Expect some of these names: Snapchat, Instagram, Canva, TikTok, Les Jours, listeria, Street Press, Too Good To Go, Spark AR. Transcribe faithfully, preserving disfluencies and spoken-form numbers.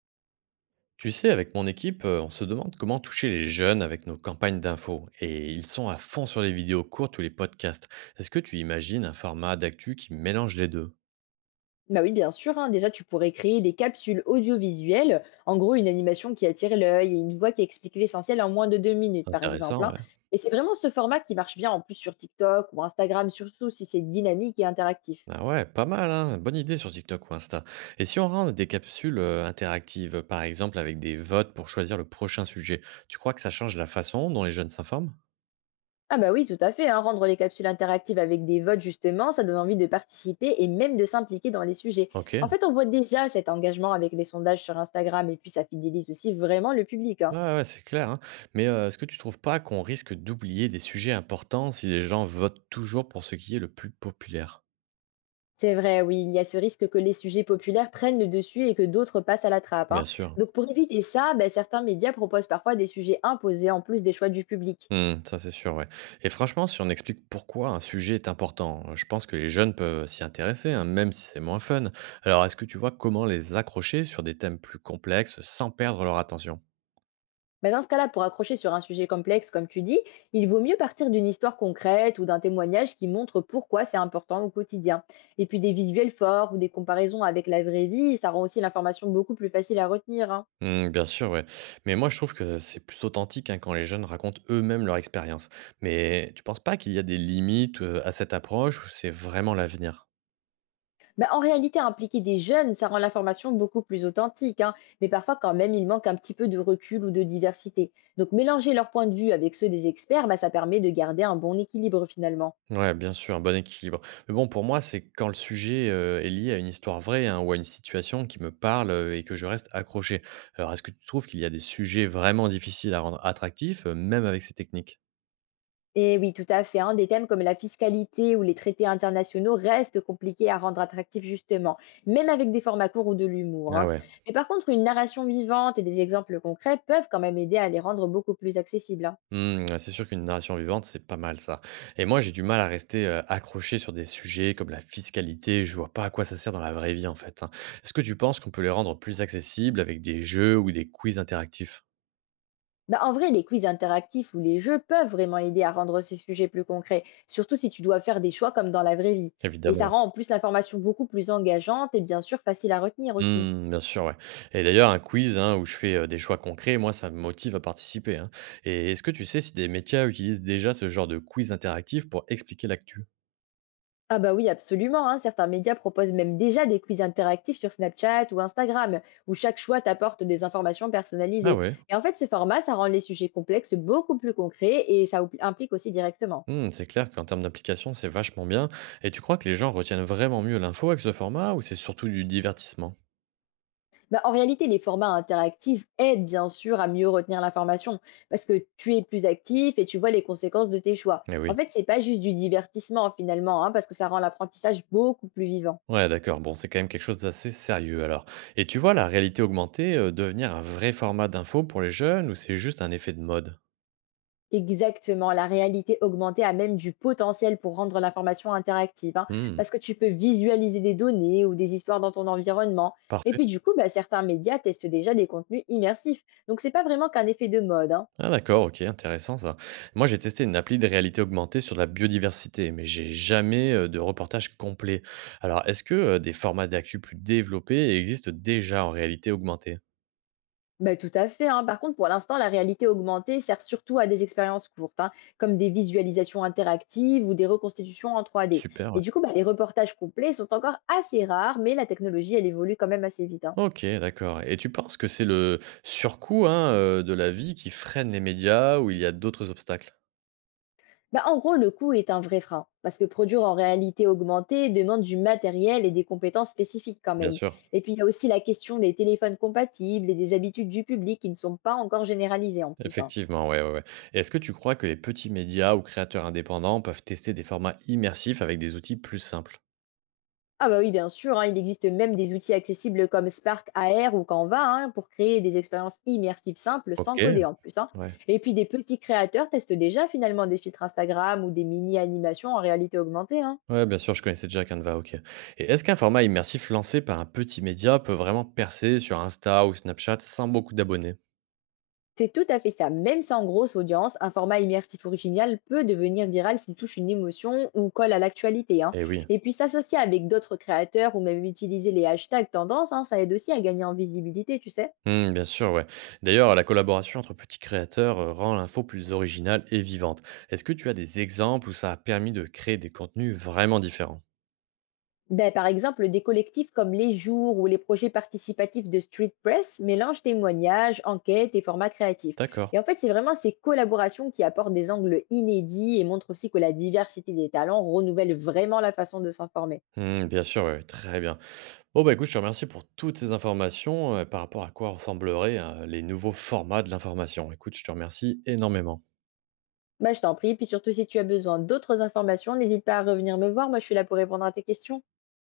Tu sais, avec mon équipe, euh, on se demande comment toucher les jeunes avec nos campagnes d'infos. Et ils sont à fond sur les vidéos courtes ou les podcasts. Est-ce que tu imagines un format d'actu qui mélange les deux? Bah oui, bien sûr. Hein. Déjà, tu pourrais créer des capsules audiovisuelles. En gros, une animation qui attire l'œil et une voix qui explique l'essentiel en moins de deux minutes, par exemple. Intéressant, Hein. ouais. Et c'est vraiment ce format qui marche bien en plus sur TikTok ou Instagram, surtout si c'est dynamique et interactif. Ah ouais, pas mal, hein. Bonne idée sur TikTok ou Insta. Et si on rend des capsules euh, interactives, par exemple avec des votes pour choisir le prochain sujet, tu crois que ça change la façon dont les jeunes s'informent? Ah bah oui, tout à fait. Hein. Rendre les capsules interactives avec des votes, justement, ça donne envie de participer et même de s'impliquer dans les sujets. Ok, ouais, En fait, on voit déjà cet engagement avec les sondages sur Instagram et puis ça fidélise aussi vraiment le public. Hein. ouais, c'est clair, hein. Mais euh, est-ce que tu trouves pas qu'on risque d'oublier des sujets importants si les gens votent toujours pour ce qui est le plus populaire? C'est vrai, oui, il y a ce risque que les sujets populaires prennent le dessus et que d'autres passent à la trappe. Bien Hein. sûr. Donc pour éviter ça, ben, certains médias proposent parfois des sujets imposés en plus des choix du public. Mmh, ça, c'est sûr, ouais, et franchement, si on explique pourquoi un sujet est important, heu, je pense que les jeunes peuvent s'y intéresser, hein, même si c'est moins fun. Alors, est-ce que tu vois comment les accrocher sur des thèmes plus complexes sans perdre leur attention? Mais dans ce cas-là, pour accrocher sur un sujet complexe, comme tu dis, il vaut mieux partir d'une histoire concrète ou d'un témoignage qui montre pourquoi c'est important au quotidien. Et puis des visuels forts ou des comparaisons avec la vraie vie, ça rend aussi l'information beaucoup plus facile à retenir. Hein. Mmh, bien sûr, ouais, mais moi, je trouve que c'est plus authentique, hein, quand les jeunes racontent eux-mêmes leur expérience. Mais tu penses pas qu'il y a des limites, heu, à cette approche, ou c'est vraiment l'avenir? Bah, en réalité, impliquer des jeunes, ça rend l'information beaucoup plus authentique, hein, mais parfois quand même, il manque un petit peu de recul ou de diversité. Donc mélanger leurs points de vue avec ceux des experts, bah, ça permet de garder un bon équilibre finalement. Ouais, bien sûr, un bon équilibre. Mais bon, pour moi, c'est quand le sujet euh, est lié à une histoire vraie, hein, ou à une situation qui me parle, euh, et que je reste accroché. Alors, est-ce que tu trouves qu'il y a des sujets vraiment difficiles à rendre attractifs, euh, même avec ces techniques? Et oui, tout à fait. Hein, des thèmes comme la fiscalité ou les traités internationaux restent compliqués à rendre attractifs justement, même avec des formats courts ou de l'humour. Ah Hein. ouais. Mais par contre, une narration vivante et des exemples concrets peuvent quand même aider à les rendre beaucoup plus accessibles. Hein. Hmm, ouais, c'est sûr qu'une narration vivante, c'est pas mal ça. Et moi, j'ai du mal à rester euh, accroché sur des sujets comme la fiscalité. Je vois pas à quoi ça sert dans la vraie vie, en fait, hein. Est-ce que tu penses qu'on peut les rendre plus accessibles avec des jeux ou des quiz interactifs? Bah, en vrai, les quiz interactifs ou les jeux peuvent vraiment aider à rendre ces sujets plus concrets, surtout si tu dois faire des choix comme dans la vraie vie. Et ça Évidemment. rend en plus l'information beaucoup plus engageante et bien sûr facile à retenir aussi. Mmh, bien sûr, ouais. Et d'ailleurs, un quiz, hein, où je fais, euh, des choix concrets, moi, ça me motive à participer, hein. Et est-ce que tu sais si des métiers utilisent déjà ce genre de quiz interactif pour expliquer l'actu? Ah bah oui, absolument, hein, certains médias proposent même déjà des quiz interactifs sur Snapchat ou Instagram, où chaque choix t'apporte des informations Ah personnalisées. ouais. Et en fait, ce format, ça rend les sujets complexes beaucoup plus concrets et ça oubli- implique aussi directement. Mmh, c'est clair qu'en termes d'application, c'est vachement bien. Et tu crois que les gens retiennent vraiment mieux l'info avec ce format, ou c'est surtout du divertissement? Bah, en réalité, les formats interactifs aident bien sûr à mieux retenir l'information parce que tu es plus actif et tu vois les conséquences de tes choix. Eh En oui. fait, c'est pas juste du divertissement finalement, hein, parce que ça rend l'apprentissage beaucoup plus vivant. Ouais, d'accord. Bon, c'est quand même quelque chose d'assez sérieux alors. Et tu vois la réalité augmentée euh, devenir un vrai format d'info pour les jeunes, ou c'est juste un effet de mode? Exactement, la réalité augmentée a même du potentiel pour rendre l'information interactive, hein, Hmm. parce que tu peux visualiser des données ou des histoires dans ton environnement. Et Parfait. puis du coup, bah, certains médias testent déjà des contenus immersifs. Donc c'est pas vraiment qu'un effet de mode. Hein. Ah d'accord, OK, intéressant ça. Moi, j'ai testé une appli de réalité augmentée sur la biodiversité, mais j'ai jamais euh, de reportage complet. Alors, est-ce que euh, des formats d'actu plus développés existent déjà en réalité augmentée? Bah, tout à fait, hein. Par contre, pour l'instant, la réalité augmentée sert surtout à des expériences courtes, hein, comme des visualisations interactives ou des reconstitutions en trois D. Super, Et ouais. du coup, bah, les reportages complets sont encore assez rares, mais la technologie, elle évolue quand même assez vite. Hein. Ok, d'accord. Et tu penses que c'est le surcoût, hein, euh, de la vie qui freine les médias, ou il y a d'autres obstacles? Bah, en gros, le coût est un vrai frein, parce que produire en réalité augmentée demande du matériel et des compétences spécifiques quand Bien même. sûr. Et puis, il y a aussi la question des téléphones compatibles et des habitudes du public qui ne sont pas encore généralisées en plus. Hein. Effectivement, ouais, ouais, ouais. Et est-ce que tu crois que les petits médias ou créateurs indépendants peuvent tester des formats immersifs avec des outils plus simples? Ah bah oui, bien sûr, hein, il existe même des outils accessibles comme Spark A R ou Canva hein, pour créer des expériences immersives simples Ok, sans coder en plus. Hein. ouais. Et puis des petits créateurs testent déjà finalement des filtres Instagram ou des mini-animations en réalité augmentée. Hein. Ouais, bien sûr, je connaissais déjà Canva, OK. Et est-ce qu'un format immersif lancé par un petit média peut vraiment percer sur Insta ou Snapchat sans beaucoup d'abonnés? C'est tout à fait ça. Même sans grosse audience, un format immersif original peut devenir viral s'il touche une émotion ou colle à l'actualité. Hein. Eh oui. Et puis s'associer avec d'autres créateurs ou même utiliser les hashtags tendances, hein, ça aide aussi à gagner en visibilité, tu sais. Hmm, bien sûr, ouais. D'ailleurs, la collaboration entre petits créateurs euh, rend l'info plus originale et vivante. Est-ce que tu as des exemples où ça a permis de créer des contenus vraiment différents? Ben, par exemple, des collectifs comme Les Jours ou les projets participatifs de Street Press mélangent témoignages, enquêtes et formats créatifs. D'accord. Et en fait, c'est vraiment ces collaborations qui apportent des angles inédits et montrent aussi que la diversité des talents renouvelle vraiment la façon de s'informer. Hmm, bien sûr, ouais, très bien. Bon, bah écoute, je te remercie pour toutes ces informations euh, par rapport à quoi ressembleraient, euh, les nouveaux formats de l'information. Écoute, je te remercie énormément. Ben, je t'en prie, puis surtout si tu as besoin d'autres informations, n'hésite pas à revenir me voir, moi je suis là pour répondre à tes questions.